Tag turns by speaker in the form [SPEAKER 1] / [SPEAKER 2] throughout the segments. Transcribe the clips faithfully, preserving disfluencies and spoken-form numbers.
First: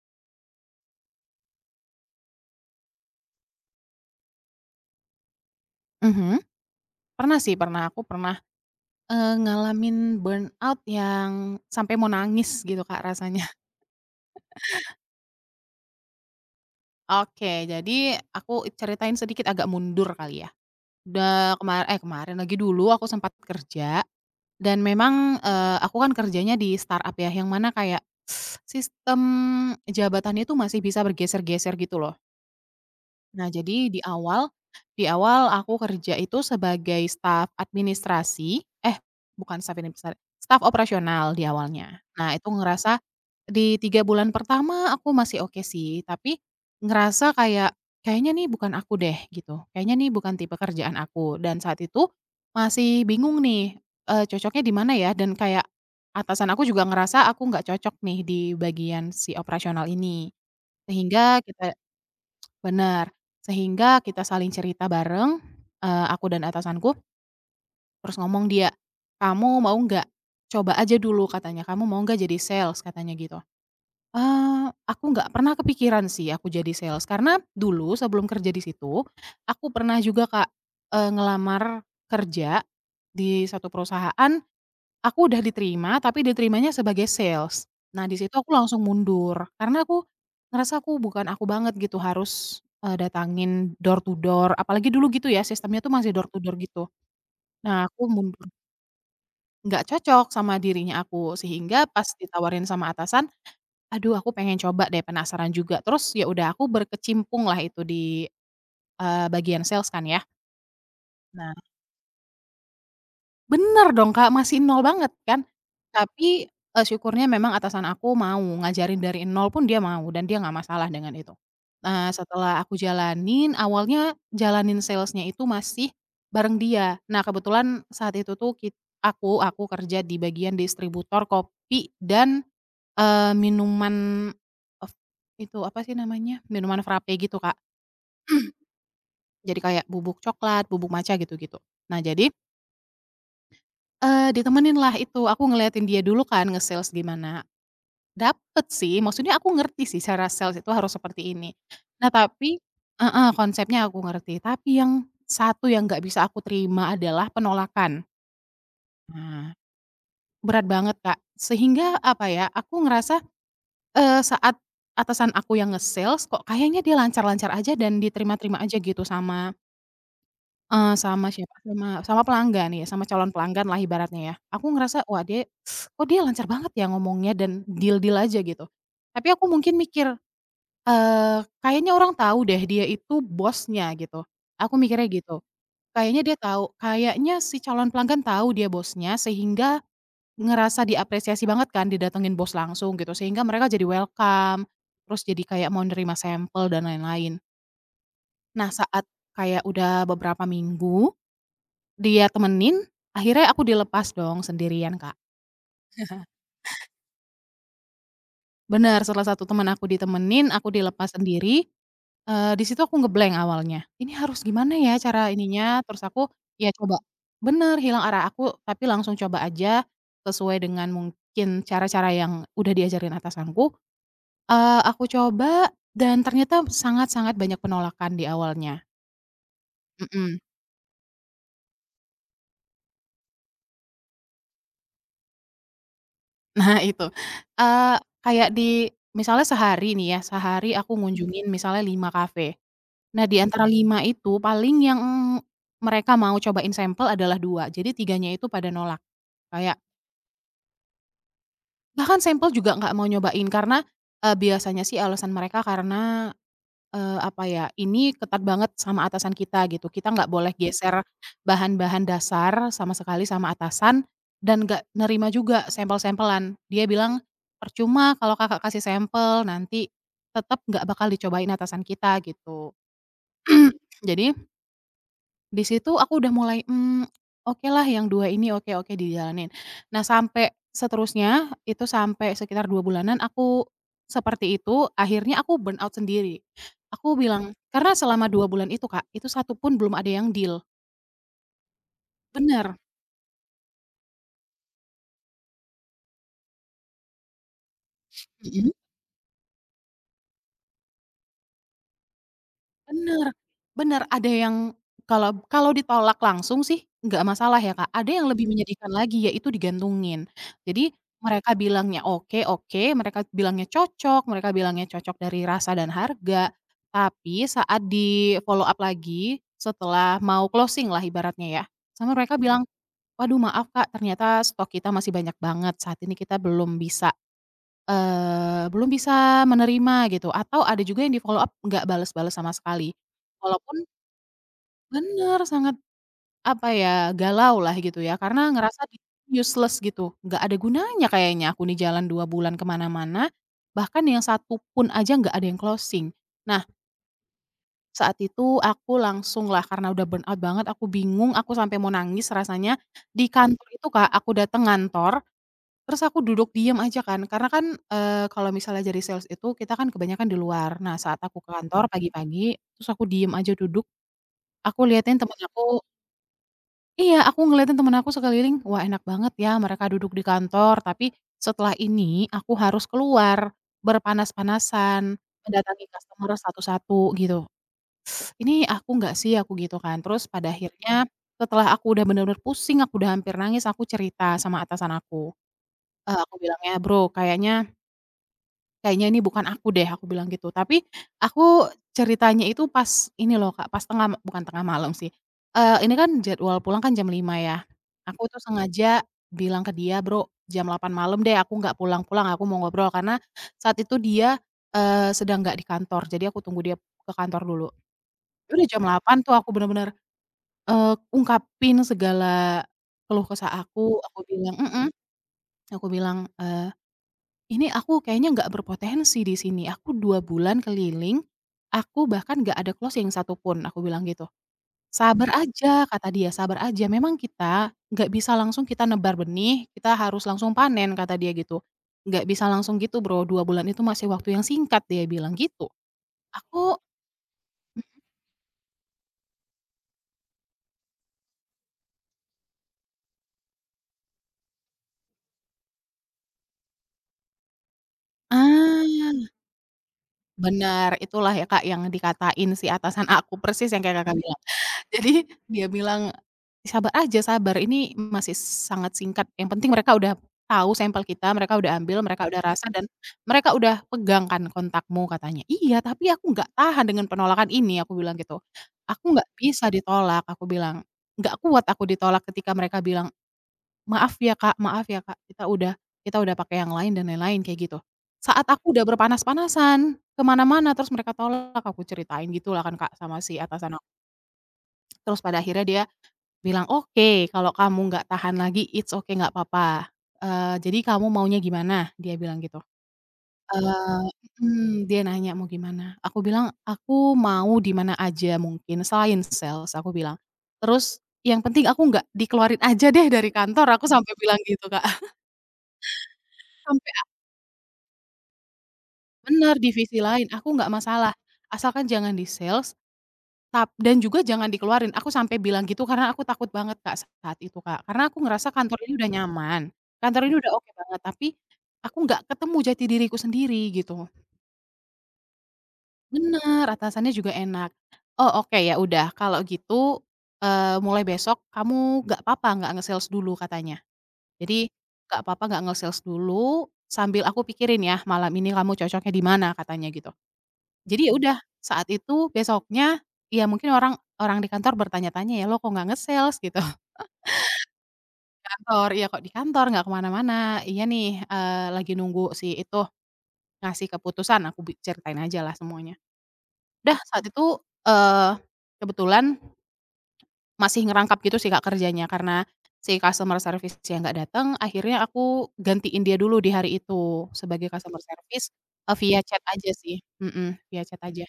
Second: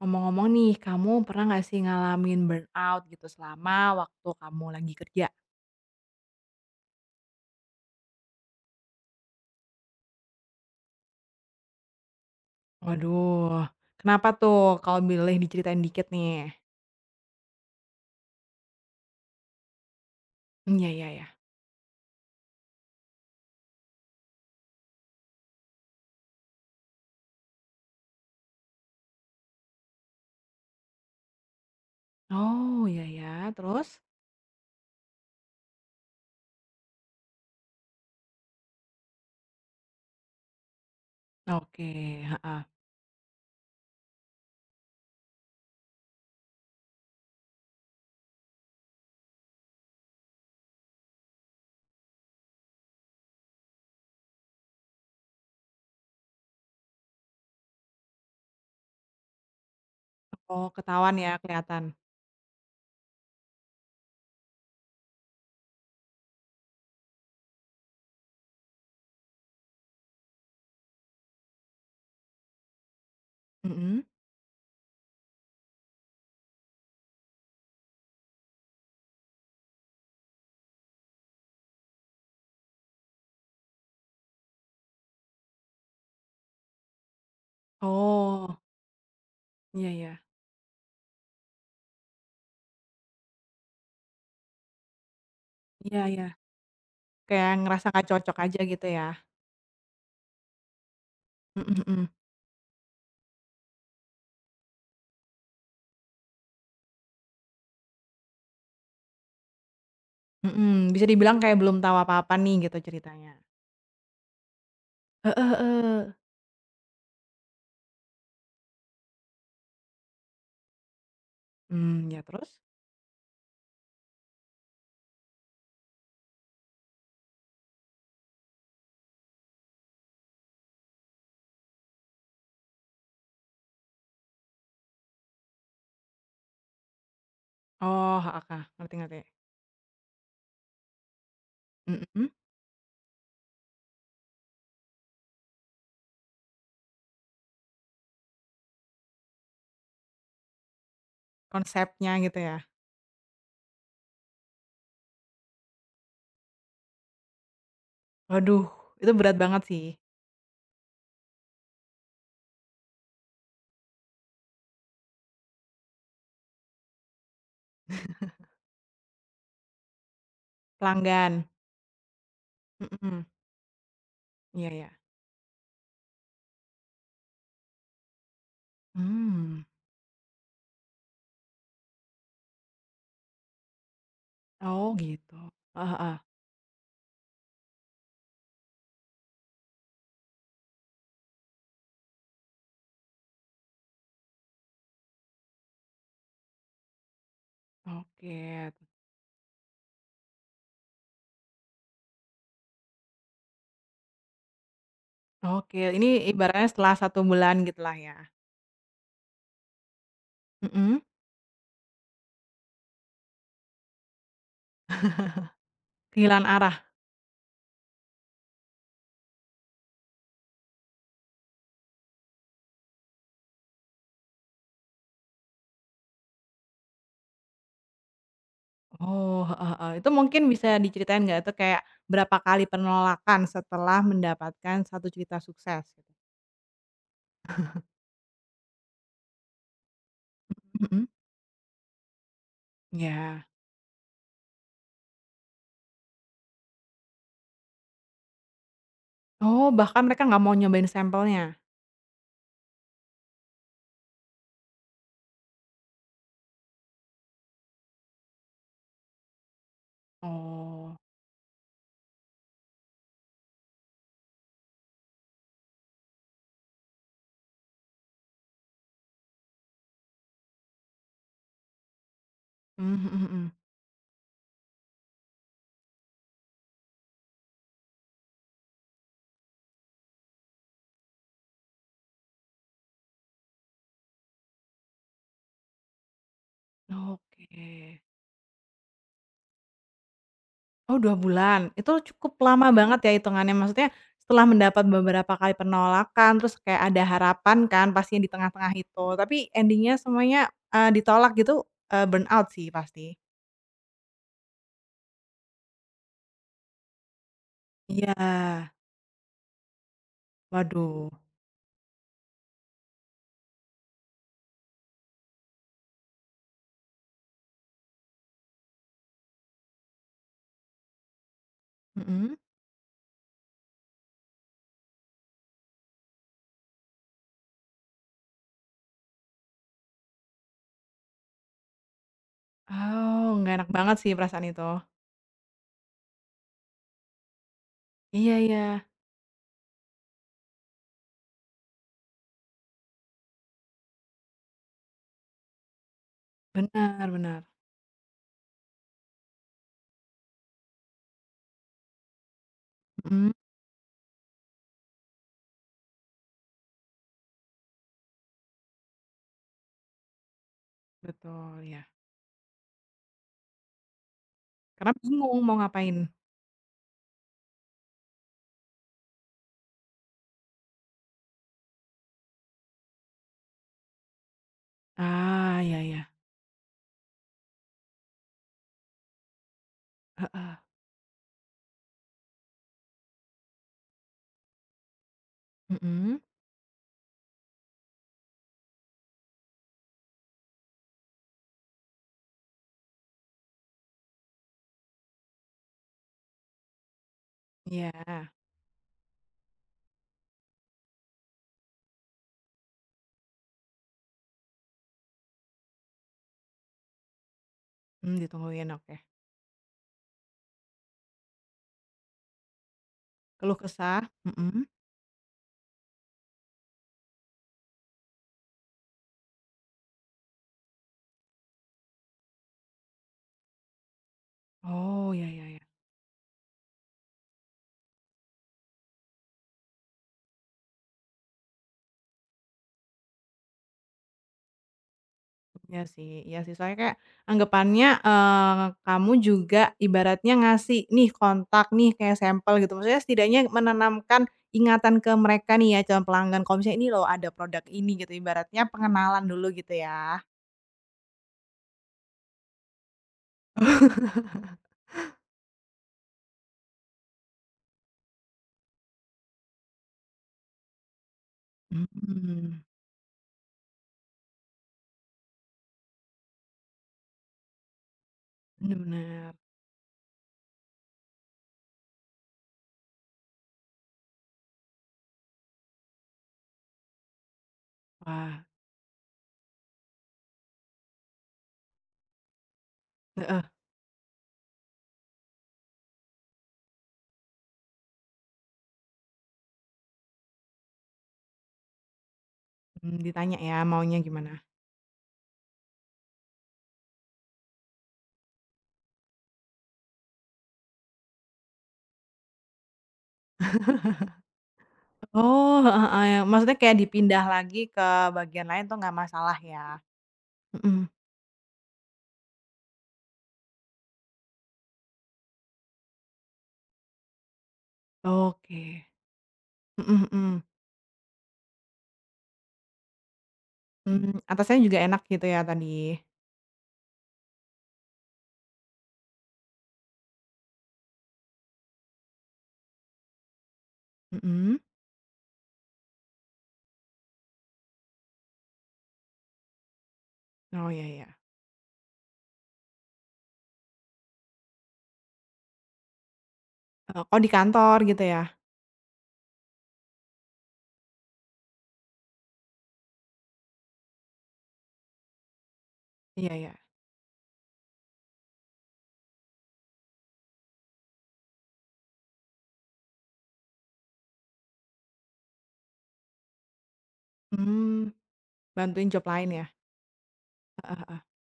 [SPEAKER 1] Ngomong-ngomong nih, kamu pernah nggak sih ngalamin burnout gitu, selama waktu kamu lagi kerja?
[SPEAKER 2] Mhm. Pernah sih pernah, aku pernah, eee, ngalamin burnout yang sampai mau nangis gitu Kak, rasanya.
[SPEAKER 1] Waduh. Kenapa tuh kalau bileh diceritain dikit, nih?
[SPEAKER 2] Oke, jadi aku ceritain sedikit agak mundur kali, ya.
[SPEAKER 1] Mmm, ya ya ya.
[SPEAKER 2] Udah kemar eh, kemarin lagi, dulu aku sempat kerja, dan memang, eee, aku kan kerjanya di start-up ya, yang mana kayak, sistem jabatannya itu masih bisa bergeser-geser, gitu loh.
[SPEAKER 1] Oh, iya iya,
[SPEAKER 2] Nah, jadi
[SPEAKER 1] terus?
[SPEAKER 2] di awal, di awal aku kerja itu sebagai staf administrasi eh, bukan staf [unintelligible] staf operasional di awalnya.
[SPEAKER 1] Oke,
[SPEAKER 2] Nah, itu
[SPEAKER 1] heeh.
[SPEAKER 2] ngerasa di tiga bulan pertama, aku masih oke sih, tapi ngerasa kayak kayaknya nih bukan aku deh, gitu, kayaknya nih bukan tipe kerjaan aku dan saat itu masih bingung nih, eee, cocoknya di mana ya, dan kayak atasan aku juga ngerasa aku nggak cocok nih, di bagian si operasional ini,
[SPEAKER 1] Oh, ketahuan ya,
[SPEAKER 2] sehingga kita
[SPEAKER 1] kelihatan.
[SPEAKER 2] bener, sehingga kita saling cerita bareng, eee, aku dan atasanku terus ngomong dia, "Kamu mau nggak? Coba aja dulu," katanya, "kamu mau nggak jadi sales?" Katanya gitu.
[SPEAKER 1] Mhm?
[SPEAKER 2] Eee, aku nggak pernah kepikiran sih, aku jadi sales, karena dulu sebelum kerja di situ, aku pernah juga Kak, eee, ngelamar kerja di satu perusahaan, aku udah diterima, tapi diterimanya sebagai sales. Nah, di situ aku
[SPEAKER 1] Oh.
[SPEAKER 2] langsung mundur, karena
[SPEAKER 1] Iya
[SPEAKER 2] aku
[SPEAKER 1] iya.
[SPEAKER 2] ngerasa aku bukan aku banget, gitu, harus, eee, datangin door to door, apalagi dulu, gitu ya, sistemnya tuh
[SPEAKER 1] Iya
[SPEAKER 2] masih
[SPEAKER 1] iya.
[SPEAKER 2] door to door, gitu.
[SPEAKER 1] Kayak ngerasa
[SPEAKER 2] Nah, aku
[SPEAKER 1] nggak cocok
[SPEAKER 2] mundur.
[SPEAKER 1] aja gitu, ya.
[SPEAKER 2] Nggak cocok sama dirinya aku,
[SPEAKER 1] Mhm
[SPEAKER 2] sehingga pas
[SPEAKER 1] mhm.
[SPEAKER 2] ditawarin sama atasan, aduh, aku pengen coba deh, penasaran juga, terus ya udah, aku berkecimpunglah itu di, eee, bagian sales kan, ya.
[SPEAKER 1] Mhm, bisa dibilang
[SPEAKER 2] Nah.
[SPEAKER 1] kayak belum tahu apa-apa nih, gitu ceritanya.
[SPEAKER 2] Benar dong, Kak, masih nol banget kan,
[SPEAKER 1] Heeh heeh.
[SPEAKER 2] tapi, eee, syukurnya memang atasan aku mau, ngajarin dari nol pun dia mau, dan dia nggak masalah dengan itu.
[SPEAKER 1] Mmm,
[SPEAKER 2] Eee,
[SPEAKER 1] ya, terus?
[SPEAKER 2] setelah aku jalanin, awalnya jalanin sales-nya itu masih bareng dia. Nah, kebetulan saat itu tuh kit aku aku kerja di bagian distributor kopi dan, eee, minuman of itu apa sih namanya, minuman frappe gitu, Kak.
[SPEAKER 1] Oh, heeh heeh, ngerti ngerti.
[SPEAKER 2] Jadi kayak bubuk coklat, bubuk matcha, gitu-gitu. Nah, jadi
[SPEAKER 1] Mhm.
[SPEAKER 2] Eee, ditemeninlah itu, aku ngeliatin dia dulu kan, nge-sales gimana. Dapat sih, maksudnya aku ngerti sih cara sales itu harus seperti ini. Nah,
[SPEAKER 1] Konsepnya, gitu
[SPEAKER 2] tapi
[SPEAKER 1] ya.
[SPEAKER 2] heeh, konsepnya aku ngerti, tapi yang satu yang nggak bisa aku terima adalah penolakan.
[SPEAKER 1] Waduh. Itu berat
[SPEAKER 2] Nah.
[SPEAKER 1] banget, sih.
[SPEAKER 2] Berat banget, Kak, sehingga, apa ya, aku ngerasa, eee, saat atasan aku yang nge-sales, kok kayaknya dia lancar-lancar aja dan diterima-terima aja gitu sama Eee, sama
[SPEAKER 1] Pelanggan.
[SPEAKER 2] siapa? Sama sama pelanggan, iya sama
[SPEAKER 1] Mhm.
[SPEAKER 2] calon pelangganlah ibaratnya ya.
[SPEAKER 1] Iya
[SPEAKER 2] Aku
[SPEAKER 1] iya.
[SPEAKER 2] ngerasa, "Wah, dia oh, dia lancar banget ya ngomongnya dan deal-deal aja," gitu, tapi aku
[SPEAKER 1] Hmm.
[SPEAKER 2] mungkin mikir, eee, "Kayaknya orang tahu deh dia itu bosnya." Gitu, aku
[SPEAKER 1] Oh,
[SPEAKER 2] mikirnya
[SPEAKER 1] gitu.
[SPEAKER 2] gitu.
[SPEAKER 1] Heeh heeh.
[SPEAKER 2] Kayaknya dia tahu, kayaknya si calon pelanggan tahu dia bosnya sehingga ngerasa diapresiasi banget kan, didatengin bos langsung gitu sehingga mereka jadi welcome, terus jadi kayak mau nerima sampel dan lain-lain.
[SPEAKER 1] Oh
[SPEAKER 2] Nah,
[SPEAKER 1] git
[SPEAKER 2] saat kayak udah beberapa minggu, dia temenin, akhirnya aku dilepas dong sendirian, Kak.
[SPEAKER 1] Oke. Ini ibaratnya setelah satu bulan gitulah ya?
[SPEAKER 2] Benar. Setelah satu teman aku ditemenin, aku
[SPEAKER 1] Mhm.
[SPEAKER 2] dilepas sendiri, eee, di situ aku nge-blank awalnya, "Ini harus gimana ya cara ininya?" Terus aku,
[SPEAKER 1] Kehilangan
[SPEAKER 2] "Iya
[SPEAKER 1] arah.
[SPEAKER 2] coba" bener, hilang arah aku, tapi langsung coba aja sesuai dengan mungkin cara-cara yang udah diajarin atasanku, eee, aku coba dan ternyata sangat-sangat banyak penolakan di awalnya.
[SPEAKER 1] Oh, heeh heeh. Itu
[SPEAKER 2] Mhm.
[SPEAKER 1] mungkin bisa diceritain enggak atau kayak berapa kali penolakan setelah mendapatkan satu cerita sukses.
[SPEAKER 2] Nah itu, eee, kayak di misalnya sehari nih ya, sehari aku
[SPEAKER 1] Mhm.
[SPEAKER 2] ngunjungin misalnya lima kafe. Nah, di
[SPEAKER 1] Iya.
[SPEAKER 2] antara lima itu, paling yang mereka mau cobain sampel adalah dua, jadi tiganya itu pada nolak.
[SPEAKER 1] Oh,
[SPEAKER 2] Kayak
[SPEAKER 1] bahkan mereka nggak mau nyobain sampelnya?
[SPEAKER 2] Bahkan sampel juga nggak mau nyobain, karena, eee, biasanya sih alasan mereka karena, eee, apa ya, "Ini ketat banget sama atasan kita," gitu, "kita nggak boleh
[SPEAKER 1] Oh.
[SPEAKER 2] geser bahan-bahan dasar sama sekali sama atasan. Dan nggak nerima juga sampel-sampelan." Dia bilang, "Percuma kalau Kakak kasih sampel, nanti tetap nggak bakal dicobain atasan kita," gitu.
[SPEAKER 1] Mmm, mhm mhm.
[SPEAKER 2] Jadi di situ aku udah mulai, mmm, oke lah, yang dua ini oke oke, dijalanin. Nah, sampai seterusnya itu sampai sekitar dua bulanan aku seperti itu, akhirnya aku burnout sendiri. Aku
[SPEAKER 1] Oh.
[SPEAKER 2] bilang karena
[SPEAKER 1] Oke.
[SPEAKER 2] selama dua bulan itu, Kak, itu satu pun belum ada yang deal.
[SPEAKER 1] Oh, dua bulan. Itu cukup lama
[SPEAKER 2] Bener.
[SPEAKER 1] banget ya hitungannya, maksudnya setelah mendapat beberapa kali penolakan, terus kayak ada harapan kan pastinya di
[SPEAKER 2] Mhm.
[SPEAKER 1] tengah-tengah itu, tapi ending-nya, semuanya, eee, ditolak gitu, eee, burnout sih, pasti.
[SPEAKER 2] Bener. Bener, ada yang kalau b kalau ditolak langsung sih nggak masalah ya, Kak, ada yang lebih
[SPEAKER 1] Iya.
[SPEAKER 2] menyedihkan lagi, yaitu digantungin. Jadi
[SPEAKER 1] Waduh.
[SPEAKER 2] mereka bilangnya "oke, oke," mereka bilangnya cocok, mereka bilangnya cocok dari rasa dan harga, tapi saat di-follow-up lagi- setelah mau closing lah ibaratnya ya, sama
[SPEAKER 1] Mhm.
[SPEAKER 2] mereka bilang, "Waduh maaf Kak, ternyata stok kita masih banyak banget, saat ini kita belum bisa, eee, belum bisa menerima," gitu, atau ada juga yang di-follow-up nggak bales-bales sama sekali.
[SPEAKER 1] Oh, nggak enak
[SPEAKER 2] Walaupun
[SPEAKER 1] banget sih, perasaan itu.
[SPEAKER 2] Bener, sangat, apa ya, galau lah gitu ya,
[SPEAKER 1] Iya
[SPEAKER 2] karena ngerasa
[SPEAKER 1] iya.
[SPEAKER 2] useless gitu, nggak ada gunanya kayaknya aku nih jalan dua bulan ke mana-mana. Bahkan yang satu pun aja nggak ada yang closing. Nah
[SPEAKER 1] Bener, bener.
[SPEAKER 2] Saat itu aku langsunglah karena udah burnout banget aku bingung aku sampai mau nangis rasanya, di
[SPEAKER 1] Mhm.
[SPEAKER 2] kantor itu Kak aku dateng ngantor, terus aku duduk diam aja kan, karena kan, eee, kalau misalnya jadi sales itu kita kan kebanyakan di luar. Nah saat aku ke
[SPEAKER 1] Betul,
[SPEAKER 2] kantor
[SPEAKER 1] iya.
[SPEAKER 2] pagi-pagi, terus aku diam aja duduk. Aku
[SPEAKER 1] Karena
[SPEAKER 2] lihatin temen
[SPEAKER 1] bingung mau
[SPEAKER 2] aku
[SPEAKER 1] ngapain.
[SPEAKER 2] Iya, aku ngeliatin temen aku sekeliling, wah enak banget ya mereka duduk di kantor, tapi setelah ini aku harus keluar, berpanas-panasan,
[SPEAKER 1] Ah, iya
[SPEAKER 2] mendatangi
[SPEAKER 1] iya.
[SPEAKER 2] customer satu-satu gitu. "Ini aku nggak sih?" Aku gitu kan, terus pada
[SPEAKER 1] Heeh.
[SPEAKER 2] akhirnya setelah aku udah bener-bener pusing, aku udah hampir nangis, aku cerita sama atasan aku, eee,
[SPEAKER 1] Mhm.
[SPEAKER 2] aku bilangnya, "Bro, kayaknya" "kayaknya ini bukan aku deh," aku bilang gitu, tapi aku ceritanya itu pas ini loh Kak pas tengah bukan tengah malam sih, eee, ini kan jadwal pulang kan jam lima ya. Aku
[SPEAKER 1] Iya.
[SPEAKER 2] tuh sengaja bilang ke dia, "Bro jam delapan malam deh aku nggak pulang-pulang aku mau ngobrol," karena saat itu dia, eee, sedang nggak di kantor, jadi aku tunggu dia ke kantor dulu.
[SPEAKER 1] Mmm,
[SPEAKER 2] Ya udah
[SPEAKER 1] ditungguin,
[SPEAKER 2] jam
[SPEAKER 1] oke.
[SPEAKER 2] delapan tuh aku bener-bener, eee, ungkapin segala keluh kesah
[SPEAKER 1] Keluh
[SPEAKER 2] aku,
[SPEAKER 1] kesah,
[SPEAKER 2] aku bilang
[SPEAKER 1] mhm.
[SPEAKER 2] mhm. Aku bilang, eee, "Ini aku kayaknya nggak berpotensi di sini, aku dua bulan keliling. Aku bahkan nggak ada closing yang satu pun," aku bilang gitu.
[SPEAKER 1] Oh, iya
[SPEAKER 2] "Sabar
[SPEAKER 1] iya iya.
[SPEAKER 2] aja," kata dia, "sabar aja memang kita nggak bisa langsung kita nebar benih, kita harus langsung panen," kata dia gitu. "Nggak bisa langsung gitu Bro, dua bulan itu masih waktu yang singkat," dia bilang gitu.
[SPEAKER 1] Iya sih iya sih.
[SPEAKER 2] Aku
[SPEAKER 1] Soalnya kayak, anggepannya,
[SPEAKER 2] mhm.
[SPEAKER 1] eee, kamu juga ibaratnya ngasih, "Nih kontak nih," kayak sampel gitu. Maksudnya setidaknya menanamkan ingatan ke mereka nih ya, calon pelanggan kalau misalnya, "Ini loh ada produk ini," gitu. Ibaratnya pengenalan
[SPEAKER 2] Ah.
[SPEAKER 1] dulu gitu ya.
[SPEAKER 2] Benar, itulah ya Kak yang dikatain si atasan aku persis yang kayak Kakak bilang. Jadi dia bilang, "Sabar aja, sabar, ini masih sangat singkat, yang penting mereka udah tahu sampel kita, mereka udah ambil, mereka udah
[SPEAKER 1] Mmm.
[SPEAKER 2] rasa, dan mereka udah pegang kan kontakmu," katanya. "Iya, tapi aku nggak tahan dengan penolakan ini," aku bilang gitu. "Aku nggak
[SPEAKER 1] Bener.
[SPEAKER 2] bisa ditolak," aku bilang. "Nggak kuat aku ditolak ketika mereka bilang, 'maaf ya Kak maaf ya Kak, kita udah kita udah pakai yang lain,' dan lain-lain," kayak gitu. "Saat
[SPEAKER 1] Wah.
[SPEAKER 2] aku udah berpanas-panasan, ke mana-mana terus mereka tolak," aku ceritain gitu lah kan Kak sama si
[SPEAKER 1] Heeh.
[SPEAKER 2] atasan ak Terus pada akhirnya dia bilang, "Oke, kalau kamu nggak tahan lagi, it's ok, nggak papa, eee, jadi kamu maunya gimana?" Dia bilang gitu.
[SPEAKER 1] Mmm, ditanya ya maunya
[SPEAKER 2] Eee
[SPEAKER 1] gimana.
[SPEAKER 2] mhm. Dia nanya, "Mau gimana?" Aku bilang, "Aku mau di mana aja mungkin, selain sales," aku bilang, terus, "Yang penting aku nggak dikeluarin aja deh dari kantor," aku sampai bilang gitu Kak.
[SPEAKER 1] Oh, heeh, a ya maksudnya kayak
[SPEAKER 2] Sampai ak
[SPEAKER 1] dipindah lagi ke bagian lain tuh nggak masalah
[SPEAKER 2] Bener,
[SPEAKER 1] ya?
[SPEAKER 2] "Divisi lain aku nggak
[SPEAKER 1] Mhm.
[SPEAKER 2] masalah asalkan jangan di sales. Tap dan juga jangan dikeluarin," aku sampai bilang gitu karena aku takut banget Kak saat itu, Kak, karena aku ngerasa kantor
[SPEAKER 1] Oke.
[SPEAKER 2] ini udah nyaman,
[SPEAKER 1] Mhm
[SPEAKER 2] kantor ini
[SPEAKER 1] mhm.
[SPEAKER 2] udah oke banget, tapi aku nggak ketemu jati diriku sendiri gitu.
[SPEAKER 1] Mmm, atasannya juga enak gitu ya tadi.
[SPEAKER 2] Bener, atasannya juga enak. "Oh, oke ya, udah kalau gitu, eee, mulai besok kamu nggak papa nggak nge-sales dulu," katanya.
[SPEAKER 1] Mhm.
[SPEAKER 2] "Jadi, nggak papa gak nge-sales dulu, sambil aku pikirin ya malam ini kamu cocoknya di mana," katanya gitu.
[SPEAKER 1] Oh, iya
[SPEAKER 2] Jadi ya
[SPEAKER 1] iya.
[SPEAKER 2] udah saat itu besoknya iya mungkin orang orang di kantor bertanya-tanya ya, "Lo kok nggak nge-sales?" Gitu.
[SPEAKER 1] "Eee, kok di kantor?" Gitu ya.
[SPEAKER 2] Kantor "Iya kok di kantor, nggak kemana-mana." "Iya nih, eee, lagi nunggu si itu ngasih keputusan," aku bi ceritain aja lah semuanya.
[SPEAKER 1] Iya iya.
[SPEAKER 2] Dah saat itu, eee, kebetulan ...masih ngerangkap gitu sih Kak kerjanya karena si customer service-nya nggak datang, akhirnya aku gantiin dia dulu di hari itu, sebagai
[SPEAKER 1] Mmm.
[SPEAKER 2] customer service,
[SPEAKER 1] Bantuin
[SPEAKER 2] eee,
[SPEAKER 1] job
[SPEAKER 2] via
[SPEAKER 1] lain
[SPEAKER 2] chat
[SPEAKER 1] ya.
[SPEAKER 2] aja sih, mhm,
[SPEAKER 1] Heeh
[SPEAKER 2] via
[SPEAKER 1] heeh.
[SPEAKER 2] chat aja.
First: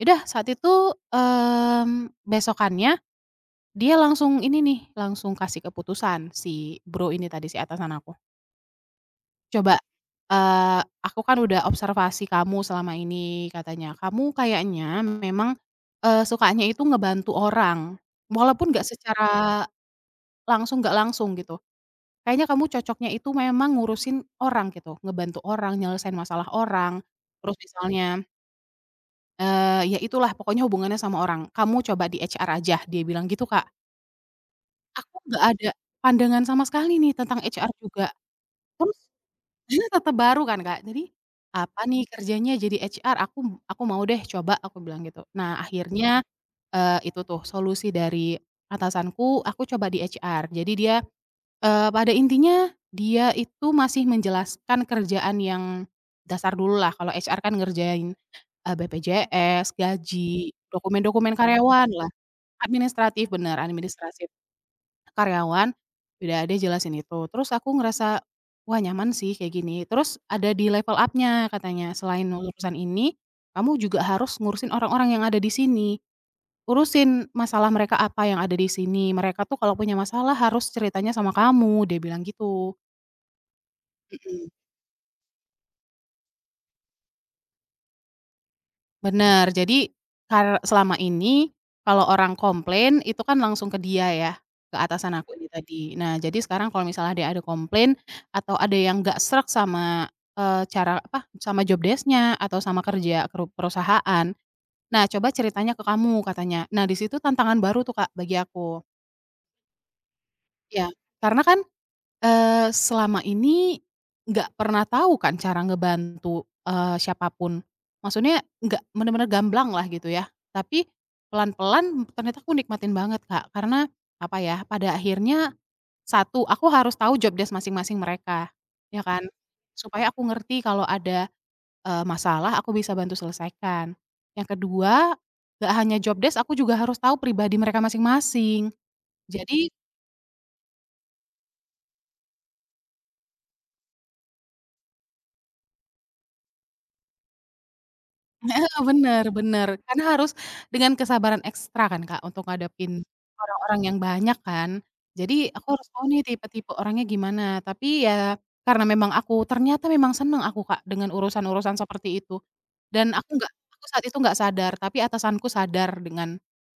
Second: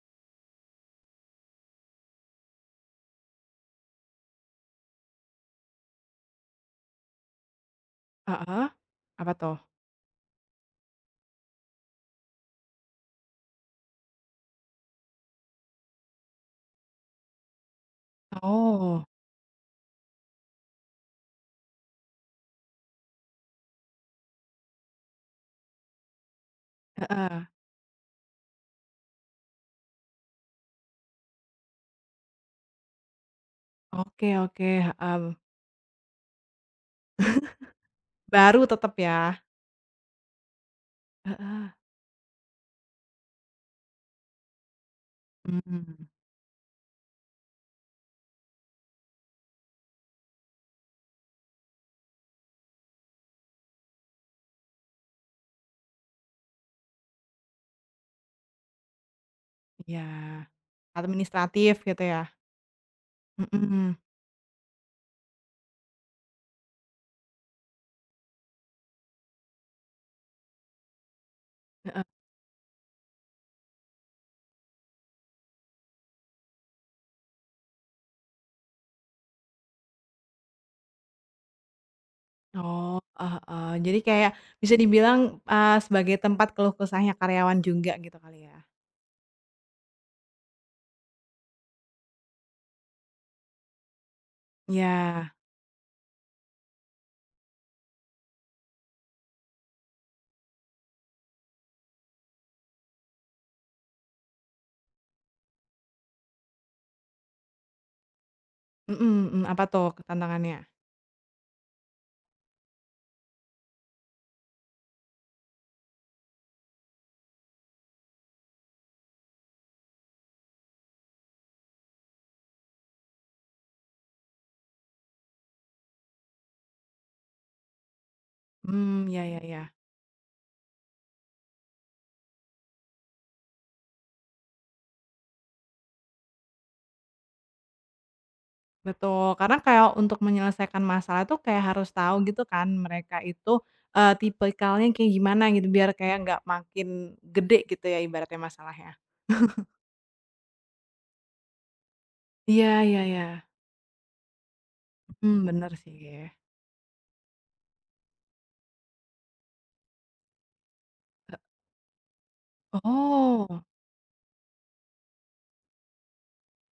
[SPEAKER 2] Ya udah saat itu, mmm, besokannya dia langsung ini nih, langsung kasih keputusan si bro ini tadi si atasan aku.
[SPEAKER 1] Heeh. Apa tuh?
[SPEAKER 2] "Coba, eee, aku kan udah observasi kamu selama ini," katanya, "kamu kayaknya memang, eee, sukanya itu ngebantu orang walaupun nggak
[SPEAKER 1] Oh.
[SPEAKER 2] secara langsung, nggak langsung gitu. Kayaknya kamu cocoknya itu memang ngurusin orang, gitu, ngebantu orang, nyelesain masalah orang,
[SPEAKER 1] Heeh.
[SPEAKER 2] terus misalnya" "Eee, ya itulah pokoknya hubungannya sama orang, kamu coba di HR aja," dia bilang gitu Kak.
[SPEAKER 1] Oke, oke,
[SPEAKER 2] Aku
[SPEAKER 1] heeh.
[SPEAKER 2] nggak ada pandangan sama sekali nih tentang HR juga.
[SPEAKER 1] Baru, tetap
[SPEAKER 2] Terus,
[SPEAKER 1] ya.
[SPEAKER 2] [unintelligible] tata baru kan Kak, jadi,
[SPEAKER 1] Heeh.
[SPEAKER 2] "Apa nih kerjanya jadi HR? aku aku mau deh coba," aku bilang gitu. Nah
[SPEAKER 1] Mmm.
[SPEAKER 2] akhirnya, eee, itu tuh solusi dari atasanku, aku coba di HR. Jadi dia, eee, pada intinya dia itu masih menjelaskan kerjaan yang dasar dulu lah, kalau HR kan ngerjain, eee, BPJS,
[SPEAKER 1] Iya.
[SPEAKER 2] gaji, dokumen-dokumen
[SPEAKER 1] Administratif, gitu
[SPEAKER 2] karyawanlah.
[SPEAKER 1] ya.
[SPEAKER 2] Administratif, benar,
[SPEAKER 1] Mhm.
[SPEAKER 2] animidistrasi karyawan. Ya, dia jelasin itu, terus aku ngerasa, "Wah nyaman sih kayak gini," terus ada di level up-nya katanya,
[SPEAKER 1] Heeh.
[SPEAKER 2] "Selain urusan ini kamu juga harus ngurusin orang-orang yang ada di sini. Urusin masalah mereka apa yang ada di sini. Mereka tuh kalau punya masalah harus ceritanya sama kamu," dia bilang gitu.
[SPEAKER 1] Oh, heeh heeh, jadi kayak
[SPEAKER 2] Mhm.
[SPEAKER 1] bisa dibilang, eee, sebagai tempat keluh kesahnya karyawan juga gitu kali ya.
[SPEAKER 2] Benar, jadi kar selama ini kalau orang komplain itu kan langsung ke dia ya, ke atasan
[SPEAKER 1] Iya.
[SPEAKER 2] aku ini tadi. "Nah, jadi sekarang kalau misalnya dia ada komplain, atau ada yang nggak sreg sama, eee, cara, apa, sama job desc-nya atau sama kerja keru perusahaan. Nah, coba ceritanya ke kamu", katanya. Nah, di situ tantangan baru tuh, Kak, bagi aku.
[SPEAKER 1] Mhm mhm, apa tuh tantangannya?
[SPEAKER 2] Iya, karena kan, eee, selama ini nggak pernah tahu kan cara ngebantu, eee, siapapun. Maksudnya nggak benar-benar gamblang lah, gitu ya, tapi pelan-pelan ternyata aku nikmatin banget, Kak, karena, apa ya, pada akhirnya, satu aku harus tahu job desc masing-masing mereka, iya
[SPEAKER 1] Mmm, iya
[SPEAKER 2] kan?
[SPEAKER 1] iya iya.
[SPEAKER 2] Supaya aku ngerti kalau ada, eee, masalah aku bisa bantu selesaikan. Yang kedua nggak hanya job desc, aku juga harus tahu pribadi mereka masing-masing,
[SPEAKER 1] Betul, karena
[SPEAKER 2] jadi
[SPEAKER 1] kayak untuk menyelesaikan masalah tuh kayak harus tahu, gitu kan, mereka itu, eee, tipikalnya kayak gimana, gitu, biar kayak nggak makin gede, gitu ya, ibaratnya
[SPEAKER 2] Heeh,
[SPEAKER 1] masalahnya.
[SPEAKER 2] benar benar, karena harus dengan kesabaran ekstra kan, Kak, untuk
[SPEAKER 1] Iya iya
[SPEAKER 2] ngadepin
[SPEAKER 1] iya.
[SPEAKER 2] orang-orang yang banyak kan? Jadi
[SPEAKER 1] Mmm,
[SPEAKER 2] aku
[SPEAKER 1] benar
[SPEAKER 2] harus tahu nih,
[SPEAKER 1] sih.
[SPEAKER 2] tipe-tipe orangnya gimana. Tapi ya, karena memang aku ternyata memang senang aku, Kak, dengan urusan-urusan seperti itu. Dan aku nggak
[SPEAKER 1] Oh.
[SPEAKER 2] aku saat itu nggak sadar, tapi atasanku sadar dengan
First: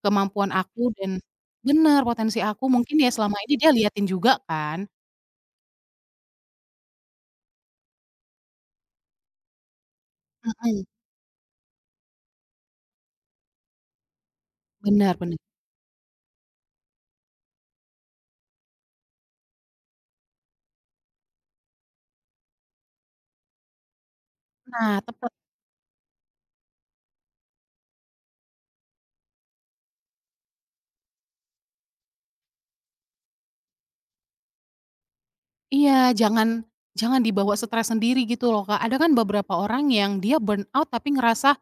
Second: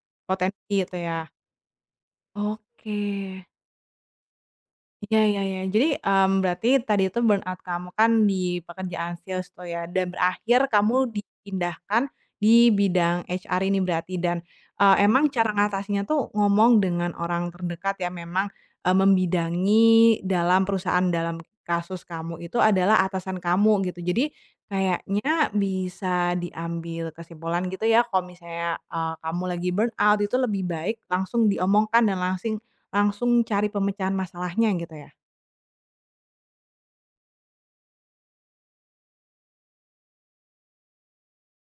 [SPEAKER 2] kemampuan
[SPEAKER 1] Potensi
[SPEAKER 2] aku
[SPEAKER 1] itu,
[SPEAKER 2] dan
[SPEAKER 1] ya.
[SPEAKER 2] benar, potensi aku mungkin ya
[SPEAKER 1] Oke.
[SPEAKER 2] selama ini dia liatin juga, kan?
[SPEAKER 1] Iya iya iya. Jadi, mmm, berarti tadi itu burnout kamu kan di pekerjaan sales tuh ya, dan berakhir
[SPEAKER 2] Heeh.
[SPEAKER 1] kamu dipindahkan di bidang HR ini berarti dan, eee,
[SPEAKER 2] Benar
[SPEAKER 1] emang
[SPEAKER 2] benar.
[SPEAKER 1] cara ngatasinya tuh ngomong dengan orang terdekat yang memang, eee, membidangi dalam perusahaan dalam kasus kamu itu adalah atasan kamu, gitu. Jadi,
[SPEAKER 2] Nah, tepat.
[SPEAKER 1] kayaknya bisa diambil kesimpulan, gitu ya, kalau misalnya, eee, kamu lagi burnout itu lebih baik langsung diomongkan dan langsing langsung cari pemecahan masalahnya, gitu ya.
[SPEAKER 2] Iya, jangan jangan dibawa stres sendiri gitu loh Kak. Ada kan beberapa orang yang dia burnout tapi ngerasa,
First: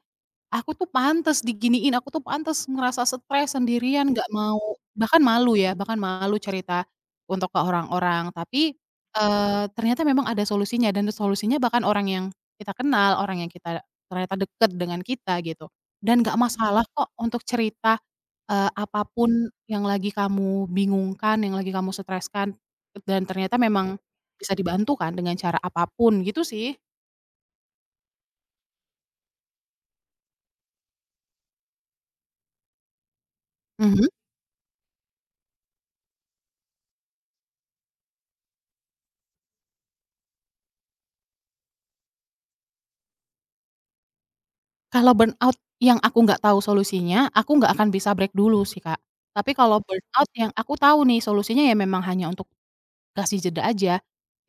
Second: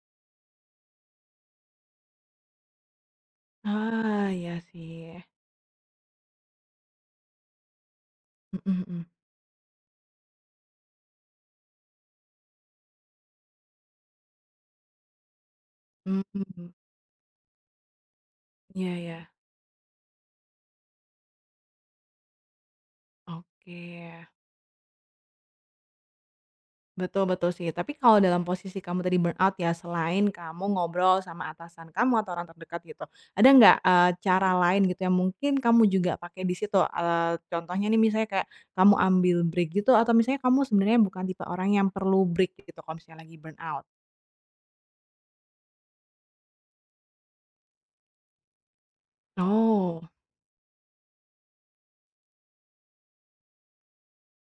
[SPEAKER 2] "Aku tuh pantes diginiin, aku tuh pantes ngerasa stres, sendirian,"
[SPEAKER 1] Ah,
[SPEAKER 2] nggak
[SPEAKER 1] iya
[SPEAKER 2] mau bahkan
[SPEAKER 1] sih.
[SPEAKER 2] malu ya, bahkan malu cerita untuk ke orang-orang. Tapi,
[SPEAKER 1] Mhm mhm.
[SPEAKER 2] eee, ternyata memang ada solusinya dan solusinya bahkan orang yang kita kenal, orang yang kita ternyata dekat dengan kita, gitu.
[SPEAKER 1] Mmm,
[SPEAKER 2] Dan nggak
[SPEAKER 1] mhm.
[SPEAKER 2] masalah kok untuk cerita, eee,
[SPEAKER 1] Iya
[SPEAKER 2] apa
[SPEAKER 1] iya.
[SPEAKER 2] pun yang lagi kamu bingungkan, yang lagi kamu streskan. Dan ternyata memang,
[SPEAKER 1] Oke.
[SPEAKER 2] bisa dibantu kan dengan cara apa pun, gitu sih.
[SPEAKER 1] Betul betul sih, tapi kalau dalam posisi kamu tadi burnout ya, selain kamu ngobrol sama atasan kamu atau orang terdekat gitu, ada nggak,
[SPEAKER 2] Mhm.
[SPEAKER 1] eee, cara lain gitu yang mungkin kamu juga pakai di situ, eee, contohnya nih misalnya kayak kamu ambil break gitu atau misalnya kamu sebenarnya bukan tipe orang yang perlu break gitu kalau misalnya lagi burnout?
[SPEAKER 2] Kalau burnout yang aku nggak tahu solusinya, aku nggak akan bisa break dulu sih, Kak. Tapi kalau
[SPEAKER 1] Oh.
[SPEAKER 2] burnout yang aku tahu nih solusinya ya memang hanya untuk kasih jeda aja,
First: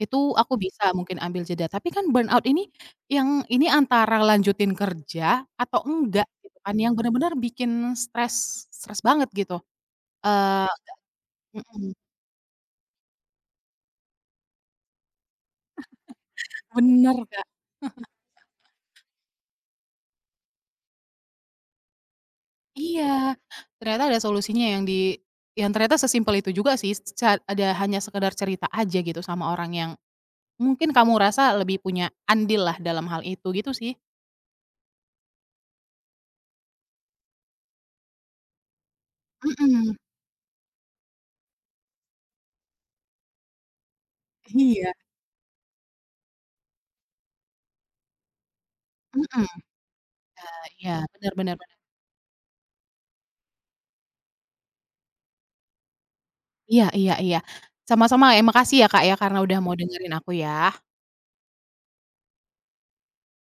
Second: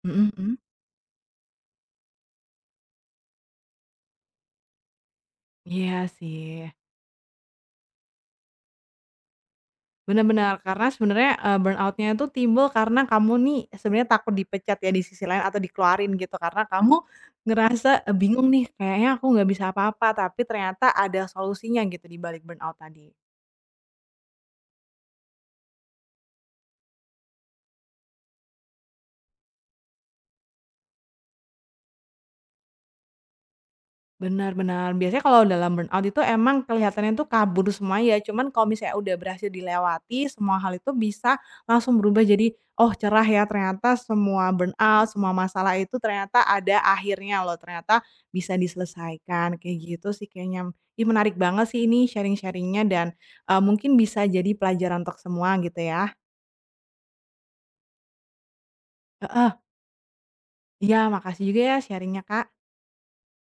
[SPEAKER 2] itu
[SPEAKER 1] Mhm mhm.
[SPEAKER 2] aku bisa mungkin ambil jeda, tapi kan burnout ini yang ini antara lanjutin kerja atau
[SPEAKER 1] Iya
[SPEAKER 2] enggak gitu
[SPEAKER 1] sih.
[SPEAKER 2] kan, yang benar-benar bikin stres, stres banget gitu.
[SPEAKER 1] Benar benar,
[SPEAKER 2] Eee
[SPEAKER 1] karena sebenarnya, eee,
[SPEAKER 2] mhm.
[SPEAKER 1] burnout-nya itu timbul karena kamu nih sebenernya takut dipecat ya di sisi lain atau dikeluarin gitu, karena kamu
[SPEAKER 2] Benar, Kak.
[SPEAKER 1] ngerasa, "Eee, bingung nih kayaknya aku nggak bisa apa-apa," tapi ternyata ada solusinya gitu di balik burnout tadi.
[SPEAKER 2] Iya, ternyata ada solusinya yang di yang ternyata sesimpel itu juga sih, seca ada hanya sekedar cerita aja gitu sama orang yang mungkin kamu rasa lebih punya andillah dalam hal itu, gitu sih.
[SPEAKER 1] Benar benar. Biasanya kalau dalam burnout itu emang kelihatannya tuh kabur semua ya, cuman kalau misalnya udah berhasil
[SPEAKER 2] Mhm.
[SPEAKER 1] dilewati, semua hal itu bisa langsung berubah jadi, "Oh cerah ya, ternyata semua
[SPEAKER 2] Iya.
[SPEAKER 1] burnout, semua masalah itu ternyata ada akhirnya loh, ternyata bisa
[SPEAKER 2] Mhm.
[SPEAKER 1] diselesaikan." kayak gitu sih kayaknya.
[SPEAKER 2] Iya iya,
[SPEAKER 1] Ih
[SPEAKER 2] benar
[SPEAKER 1] menarik
[SPEAKER 2] benar
[SPEAKER 1] banget
[SPEAKER 2] benar.
[SPEAKER 1] sih ini sharing-sharing-nya dan, eee, mungkin bisa jadi pelajaran untuk semua gitu ya.
[SPEAKER 2] Iya iya iya, sama-sama ya, makasih ya, Kak ya karena
[SPEAKER 1] Heeh.
[SPEAKER 2] udah mau dengerin aku ya.
[SPEAKER 1] Iya, makasih juga ya sharing-nya Kak.